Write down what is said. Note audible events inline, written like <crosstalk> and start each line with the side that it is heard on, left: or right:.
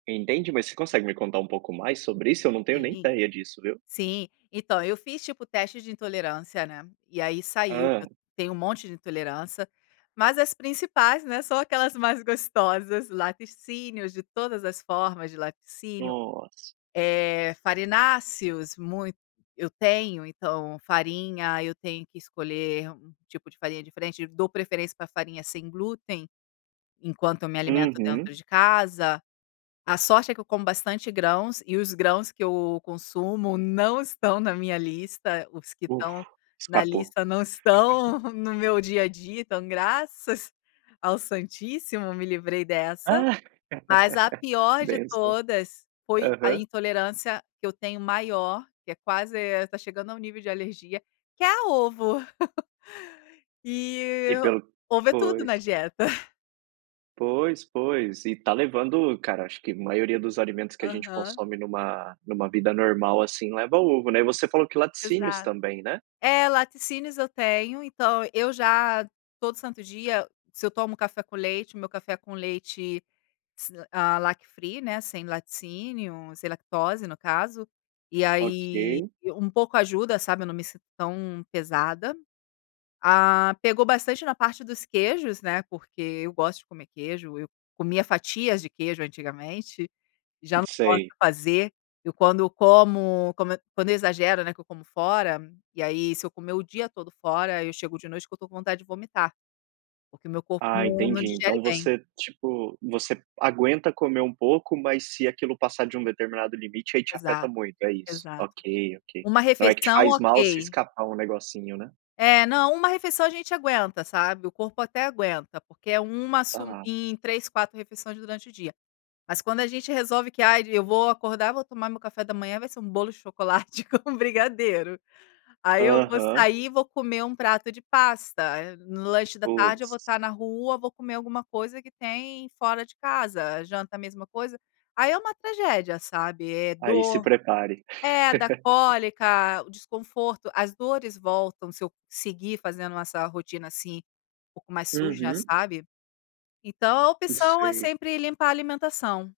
right: Entendi, mas você consegue me contar um pouco mais sobre isso? Eu não tenho nem
left: Sim,
right: ideia disso, viu.
left: sim. Então, eu fiz, tipo, teste de intolerância, né, e aí saiu que eu
right: Hã.
left: tenho um monte de intolerância, mas, as principais, né, são aquelas mais gostosas. Laticínios, de todas as formas de laticínios,
right: Nossa.
left: eh, farináceos muito eu tenho, então, farinha, eu tenho que escolher um tipo de farinha diferente. Dou preferência pra farinha sem glúten, enquanto eu me alimento
right: Uhum.
left: dentro de casa. A sorte é que eu como bastante grãos e os grãos que eu consumo não estão na minha lista. Os que estão
right: Ufa.
left: na
right: Escapou.
left: lista não
right: <laughs>
left: estão no meu dia a dia, então, graças ao santíssimo, me livrei dessa.
right: Ah!
left: Mas a
right: <laughs>
left: pior de
right: Bênção.
left: todas foi a
right: Aham.
left: intolerância que eu tenho maior, que é quase eh, tá chegando ao nível de alergia, que é a ovo. <laughs> E
right: E pelo
left: ovo é tudo na
right: pois.
left: dieta. <laughs>
right: Pois, pois, e tá levando cara, acho que maioria dos alimentos que a gente
left: Aham.
right: consome numa numa vida normal, assim, leva ovo, né. E você falou que laticínios
left: Exato.
right: também, né.
left: É, laticínios, eu tenho, então eu já todo santo dia, se eu tomo café com leite, o meu café com leite s hã, lac free né, sem laticínio, sem lactose, no caso, e aí
right: OK.
left: e, um pouco ajuda, sabe, eu não me sinto tão pesada. Ah, pegou bastante na parte dos queijos, né, porque eu gosto de comer queijo, eu comia fatias de queijo antigamente. Já não posso
right: Sei.
left: fazer. Eu, quando eu como, como quando eu exagero, né, que eu como fora, e aí, se eu comer o dia todo fora, eu chego de noite que eu tô com vontade de vomitar. Porque o meu corpo
right: Ah,
left: não
right: entendi, então
left: digere bem.
right: você, tipo, você aguenta comer um pouco, mas se aquilo passar de um determinado limite, aí te afeta
left: Exato,
right: muito, é isso.
left: exato.
right: OK, OK.
left: 1
right: Não é que te
left: refeição,
right: faz mal, se
left: OK.
right: escapar um negocinho, né.
left: É, não, 1 refeição a gente aguenta, sabe. O corpo até aguenta, porque é 1 sum
right: Aham.
left: em 3, 4 refeições durante o dia. Mas, quando a gente resolve que "Ai, eu vou acordar, vou tomar meu café da manhã, vai ser um bolo de chocolate com brigadeiro. Aí, eu vou
right: Aham.
left: sair e vou comer um prato de pasta, eh, no lanche da tarde, eu vou
right: Putz.
left: estar na rua, vou comer alguma coisa que tem fora de casa. A janta, a mesma coisa". Aí, é uma tragédia, sabe, é
right: Ai, se
left: dor.
right: prepare.
left: É, dá
right: <laughs>
left: cólica, o desconforto as dores voltam, se eu seguir fazendo essa rotina, assim, um pouco mais suja,
right: Uhum.
left: sabe. Então, a
right: Hum,
left: opção é
right: sei.
left: sempre limpar a alimentação.